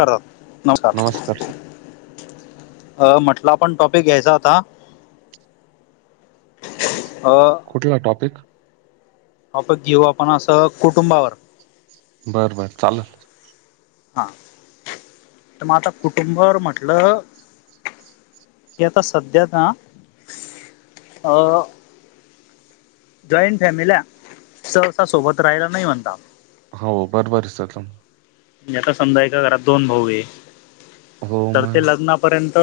कर नमस्कार! अ म्हटलं आपण टॉपिक घ्यायचा होता. अ कुठला टॉपिक आपत घेऊ आपण असं कुटुंबावर- बरं, बर, चालंल. हा, त मग आता कुटुंबावर म्हटलं. तेव्हा पास सध्याना अं... जॉईंट फॅमिल्या स्व सासु सोबत राहायला नाही म्हणतात हाव, बरोबर सर तुम्हच, एका सुनबाईच्या घरात दोन भाऊय हो करतेल मग लग्न पर्यंत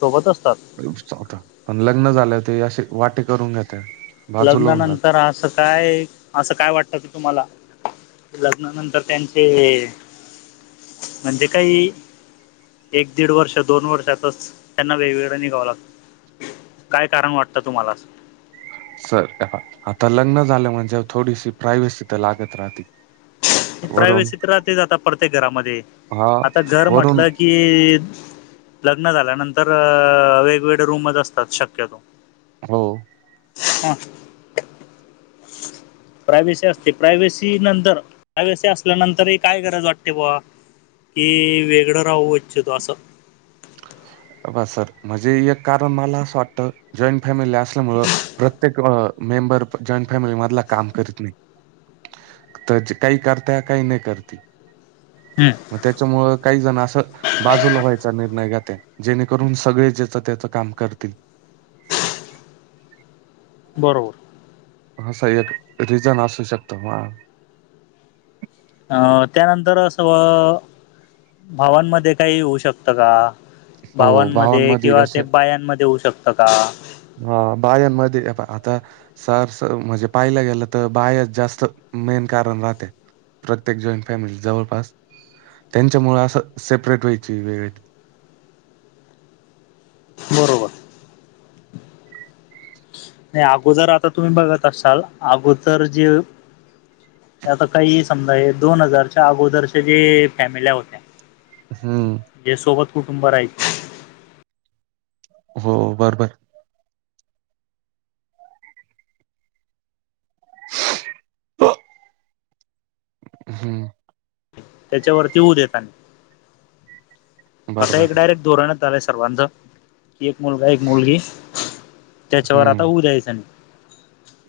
सोबत असतात. [unintelligible] अनं लग्न झाल्याव ते असे वाटे करून घेत्या. लग्नानंतर अस. काय असं काय वाटत की तुम्हाला, लग्नानंतर त्यांचे म्हणजे काही. एक दीड वर्ष, दोन वर्षातच, त्यांना वेगवेगळं निघावं लागतं. काय कारण वाटतं तुम्हाला असं. सर, आता लग्न झालं म्हणजे थोडीशी प्रावेशी त लागत राहती. प्रावेशी तर राहतेच आता प्रत्येक घरामध्ये, हा आता घर वरून म्हटलं कि. लग्न झाल्यानंतर अ वेगवेगळे रूमच असतात शक्यतो. हो, हा प्राव्हेशी असते प्राव्हेशी नंतर प्राव्हेशी असल्यानंतरय काय गरज वाटते बुवा. की, वेगळं राहू इच्छितो असं. हे बघा सर, म्हणजे एक कारण मला असं वाटतं जॉईंट फॅमिली असल्यामुळ प्रत्येक अ मेंबर जॉईंट फॅमिली मधला काम करीत नाही. त जे काही करता, काही नही करती, हम्म, मग त्याच्यामुळ काही जण असं बाजूला व्हायचा निर्णय घ्या ते जेणेकरून सगळे ज्याच त्याच काम करतील. बरोबर, असा एक रिझन असू शकतो म अ त्यानंतर असं बॉ, भावांमध्ये काही होऊ शकतं का, हो भावांमध्ये किंवा असे त्या बायांमध्ये होऊ शकतं का, हा बायांमध्ये हेपा आता सर स म्हणजे पाहिला गेलं तर बायाच जास्त मेन कारण राहते. प्रत्येक जॉईंट फॅमिली जवळपास, त्यांच्यामुळे असं सेपरेट व्हायची वेळ येते. बरोबर, नाही अगोदर आता तुम्ही बघत असाल अगोदर जे आता काहीही समजा हे दोन हजारच्या अगोदरच्या जे फॅमिल्या होत्या. हम, जे सोबत कुटुंब राहिच हो बरोबर, हूं... त्याच्या वरती होऊ देत आणि आता बरोबर एक आहे डायरेक्ट दोरण्यात आलाय सर्वांद कि एक मुलगा-एक मुलगी त्याच्यावर आता हम्म होऊ दयचं नाही.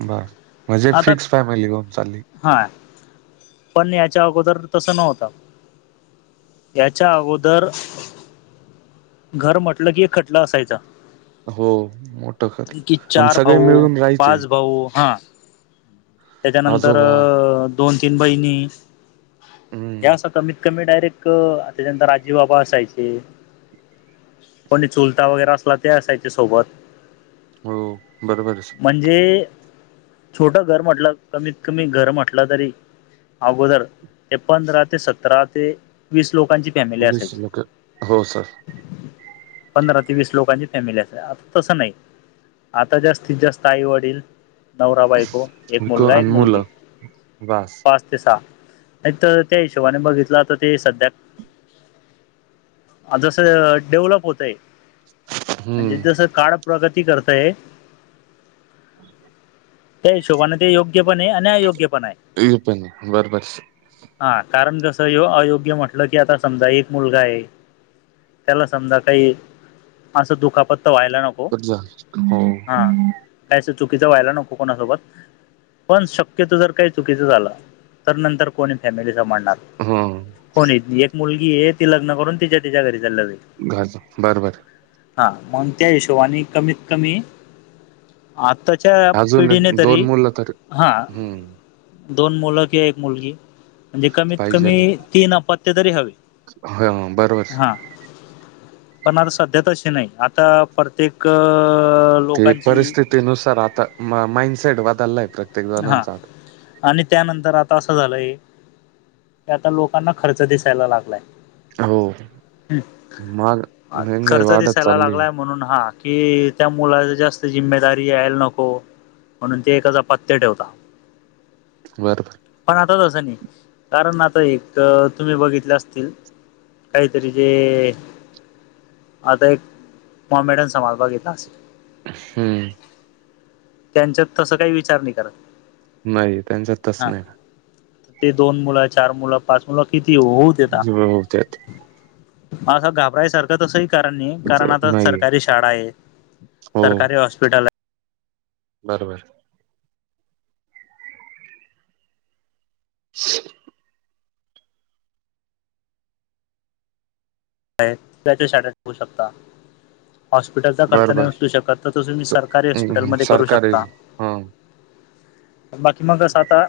बर म्हणजे आता फिक्स फॅमिली होऊन चालली. हा, पण याच्या अगोदर तसं नव्हतं. याच्याअगोदर, घर म्हटलं की, एक खटला असायचा. हो मोठ खर की आणि चार सगळे भाऊ, मिळून राहायचे पाच भाऊ हा त्याच्यानंतर आजोबा दोन- तीन बहिणी हे हम्म, असं कमीत कमी डायरेक्ट क त्याच्यानंतर आजी- बाबा असायचे, कोणी चुलता वगैरे असला ते असायच्या सोबत. हो बरोबरच. म्हणजे छोट घर म्हटलं, कमीत -कमी घर म्हटलं तरी, अगोदर एक पंधरा ते, सतरा ते, वीस लोकांची फॅमिली वीस असायची. लोक हो सर पंधरा ते वीस लोकांची फॅमिली असायची, आता तसं नाही. आता जास्तीत जास्त आई- वडील, नवरा- बायको एक आणि मुलगा एक दोन मुलगी मुलं बास. पाच ते सहा नाही तर त्या हिशोबाने बघितला तर ते सध्या जसं डेव्हलप होतंय, म्हणजे हम्म जसं काळ प्रगती करतंय [unintelligible] दोघांना ते योग्य पण आहे आणि अयोग्य पण आहे. हे पण आहे. बरोबर आहे सर हा कारण कसं ये अयोग्य म्हटलं की आता समजा एक मुलगा आहे, त्याला समजा काही, असं दुखापतत व्हायला नको हा [unintelligible] काय अस चुकीचं व्हायला नको कोणासोबत, पण शक्यतो जर काही चुकीच झालं तर नंतर कोणी फॅमिलीचा मान हम्म [unintelligible] एक मुलगी आहे ती लग्न करून तिच्या तिच्या घरी घाल बरोबर आहे. [unintelligible] हा मंग त्या हिशोबाने कमीत -कमी आताच्या अजून पिढीने एक- तरी, दोन मुलं तर हम्म हं दोन मुलं कि- एक मुलगी म्हणजे कमीत कमी, तीन अपत्य तरी हवी. हं बरोबर. पण आता सध्या तशे नाही आता परतेक ते परिस्थितीनुसार आता मा-माइंडसेट बदललाय तर हंअ् आणि त्यानंतर आता असं झालंय की, आता लोकांना खर्च दिसायला लागलाय. हो हू.. माग आ् महंगाई खर्च वाढत दिसायला चालली लागलाय, म्हणून हा की, त्या मुलाला जास्त जिम्मेदारी यायला नको म्हणून ते एका जाप् पत्य ठेवता. बर... पण आता तसं नाही, कारण आता एक तर तुम्ही बघितले असतील, काहीतरी जे आदर एक मोमेडन समाज बघितला असन हम्म त्यांच्यात तसं काही विचार नाही करत. नाही त्यांच्यात तस हा नाही ना ते दोन मुलं, चार मुलं, पाच मुलं किती होऊ देता. हो त्यात हास घाबरायसारं- आता तसही कारण नाही, कारण तसं आता नाही सरकारी शाळा आहे, सरकारी हॉस्पिटल आ- बर बर [unintelligible] [inaudible] सोडवू शकता. हॉस्पिटलचा खर्च बर नाही बर उचलू शकत, तर तुम्ही स- सरकारी हम्म, हॉस्पिटलमध्ये करू सरकारी शकता. हा बाकी मग असं आता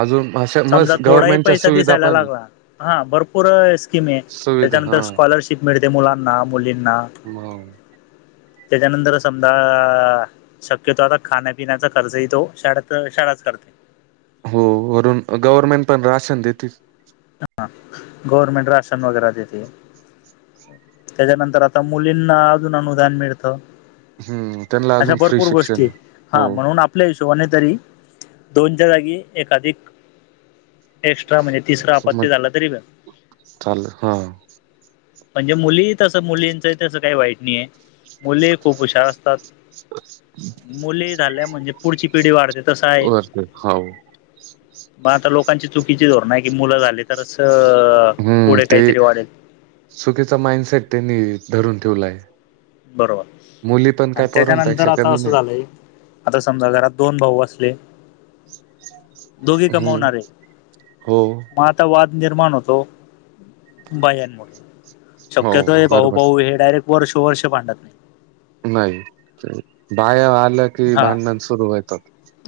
अजून अशा समजा मस्त थोडाही गव्हर्मेंटच्या पैसा सुविधा दिसायला पण आहे. लागला, हं भरपूर अस् स्किम आहे. सुविधा हा त्याच्यानंतर स्कॉलरशिप मिळते मुलांना, मुलींना. म त्याच्या नंतर समादा शक्यतो आता खाण्यापिण्याचा खर्चही तो शाडेत- शाळाच करते. हो वरून गव्हर्नमेंट पण राशन देेतीच. अहं गव्हर्नमेंट राशन वगैरे देते. त्याच्यानंतर आता मुलींना अजून अनुदान मिळतं. हम्म त्यांना अशा अजून फ्री भरपूर गोष्टी शिक्षण आहे. हा हो म्हणून आप आपल्या हिशोबाने तरी दोनच्या जागी एखाधिक एक्स्ट्रा म्हणजे तिसर मग आपत्ती झाला तरी चाल हां म्हणजे मुली तसं मुलींच तस काही वाईट नाही आहे मुली खूप हुशार असतात. मुली झाल्या म्हणजे पुढची पिढी वाढते तस आहे. वरते हो [unintelligible] मग आता लोकांची चुकीची धोरण आहे की, मुलं झाली तरच हम्म पुढे ते काहीतरी वाढेल. चुकीचा माइंडसेट त्यांनी धरून ठेवलाय. बरोबर मुली पण काय आणि त्याच्यानंतर पोरांपेक्षा आता कमी असं नाही झालंय. आता समजा घरात दोन भाऊ असले, दोघे हम्म कमवणारे हो म वाद निर्माण होतो बायामुळे, हो शक्यतो हे भाऊ बरोबर भाऊ हे डायरेक्ट वर्ष वर्ष भांडत नाही. नाही बाया आलं की हा भांडण सुरू होतात.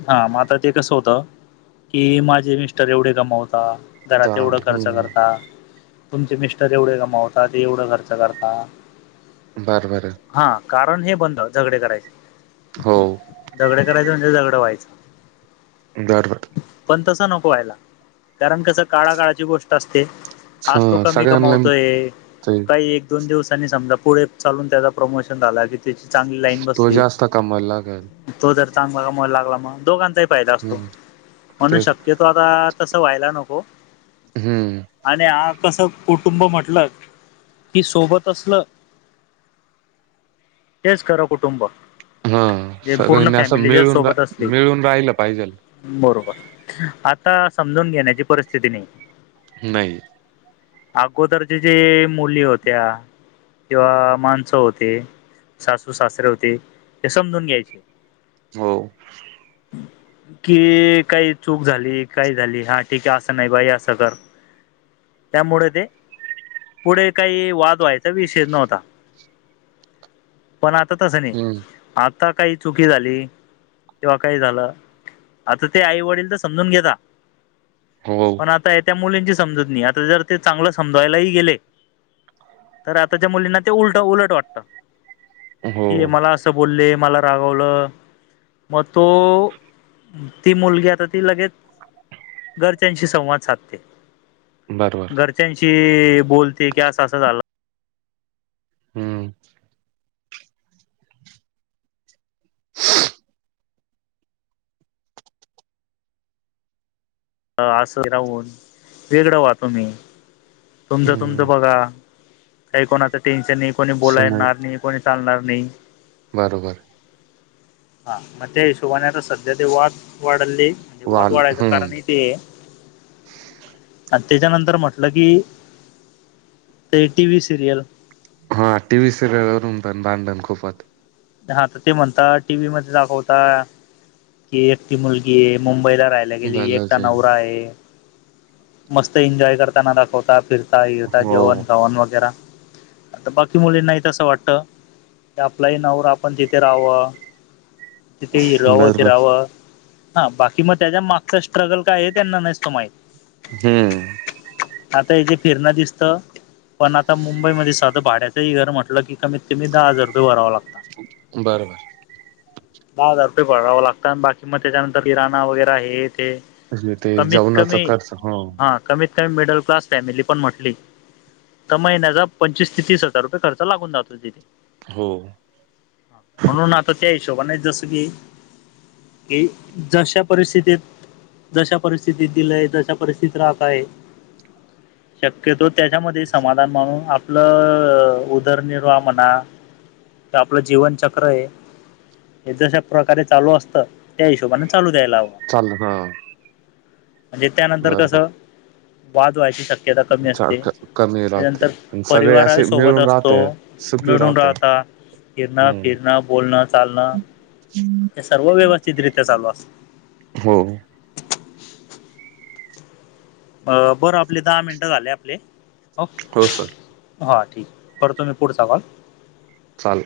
हा मग आता ते कसं होतं की, माझे मिस्टर एवढे कमावता. दा- घरात एवढं खर्च हम्म करता. तुमचे मिस्टर एवढे कमावताात ते एवढं खर्च करता. बर बरं हा कारण हे बनत झगडे करायचे. हो झगडे करायच म्हणजे झगड व्हायचं बर बर पण तस नको व्हायला. कारण कस काळा काळाची गोष्ट अस छ आज तो कमी सगळ्यांना कमावतोय ते काही एक दोन दिवसांनी समजा पुढे चालून त्याचा प्रमोशन झाला की, त्याची चांगली लाईन बसली. आता कमवायला लागल. तो जर चांगला कमवायला लागला मग दोघांचाही फायदा असतो. हम्म म्हणून तेच शक्यतो आपण तस व्हायला नको. हम्म आणि हा कस कुटुंब म्हटल कि सोबत असल तेच खर कुटुंब. हो जे पूर्ण सगळ्यानी अस फॅमिली जर मिळून सोबत असली मिळून राहिल पाहिजेल. बरोबर आता समजून घेण्याची परिस्थिती नाही. नाही अगोदरच्या जे मुली होत्या. किंवा माणस होते सासू सासरे होते. ते समजून घ्यायचे. हो [inaudible] कि काही चूक झाली, काही झाली, हा ठीक आहे अस नाही बाई अस कर. त्यामुळे ते पुढे काही वाद व्हायचा विषयच नव्हता. पण आता तस नाही हम्म आता काही चुकी झाली. किंवा काही झाल आता ते आई वडील तर समजून घेता. हो हो पण आता त्या मुलींची समजूत नाही आता जर ते चांगल समज वायलाही गेले. तर आताच्या मुलींना ते उलट उलट वाटत, हो कि मला अस बोलले. मला रागवल. मग तो ती मुलगी आता ती लगेच घरच्यांशी संवाद साधते. बरोबर. घरच्यांशी बोलते की अस अस झाल? हम्म [inaudible] अस राहून. वेगळं व्हा तुम्ही? तुमच तुम हम्म बघा काही कोणाच टेन्शन नाही कोणी बोलाय येणार नाही कोणी चालणार नाही. बरोबर हा मग त्या हिशोबाने आता सध्या ते वाद वाढले. म्हणजे वाद वाल वाढायच हम्म कारण ते आहे. अन त्याच्यानंतर म्हटलं की ते टी. व्ही सिरियल हा टी व्ही सिरियलवरून पण भांडण खूप होतात. हा त ते म्हणता. टी. व्ही मध्ये दाखवता की एकटी मुलगीये मुंबईला राह त्या गेली. एकटा झालंचय. नवरा आहे. मस्त एन्जॉय करताना दाखवता. फिरता हिंडता हो जेवण खावण वगैरा? आता बाकी मुलींनाही तस वाटत त्या आपलाही नवरा आपण तिथे राहाव. तिथे हिंडाव बरोबर फिराव? हा बाकी मग त्याच्या मागच स्ट्रगल काये हे त्यांना नसत माहित. हम्म आत्ता हे जे फिरण दिसत. पण आता मुंबईमध्ये साध भाड्याचही घर म्हटल की कमी कमी दहा हजार रुपये भरावे लागतात. बरोबर दहा हजार रुपये भरावे लागता. बाकी मग त्याच्यानंतर किराणा वगैरा हे ते. म्हणजे ते कमीत जेवणाचा कमी खर्च हं. हा कमीत कमी मिडल क्लास फॅमिली पण म्हटली त महिन्याचा पंचवीस ते तीस हजार रुपये खर्च लागून जातो तिथे? हो.. म्हणून.. आता त्या हिशोबान जस की.. की जशा परिस्थितीत.. जशा परिस्थितीत दिलय तस परिस्थित राहता येईल. शक्यतो त्याच्यामध्ये समाधान म्हणून आपल उदरनिर्वाह म्हणा ते आपल जीवनचक्रये हे जशा प्रकारे चालू असत. त्या हिशोबाने चालू द्यायला हव? चाल ह म्हणजे त्यानंतर कस? वाद व्हायची शक्य शक्यता कमी चा- असते. क- कमी राहते त्यानंतर आणि सगळे परिवारा असे सोबत मिळून राहत असतो आहे, सुखी मिळून राहत आहे. राहता. हिंडण हम्म फिरण बोलण चालण हे सर्व व्यवस्थितरित्या चालू असत. हो. अ बर.. आपले दहा मिनट झाले आपले. हो सर. हा ठीके करतो.. मी पुढचा कॉल? चाल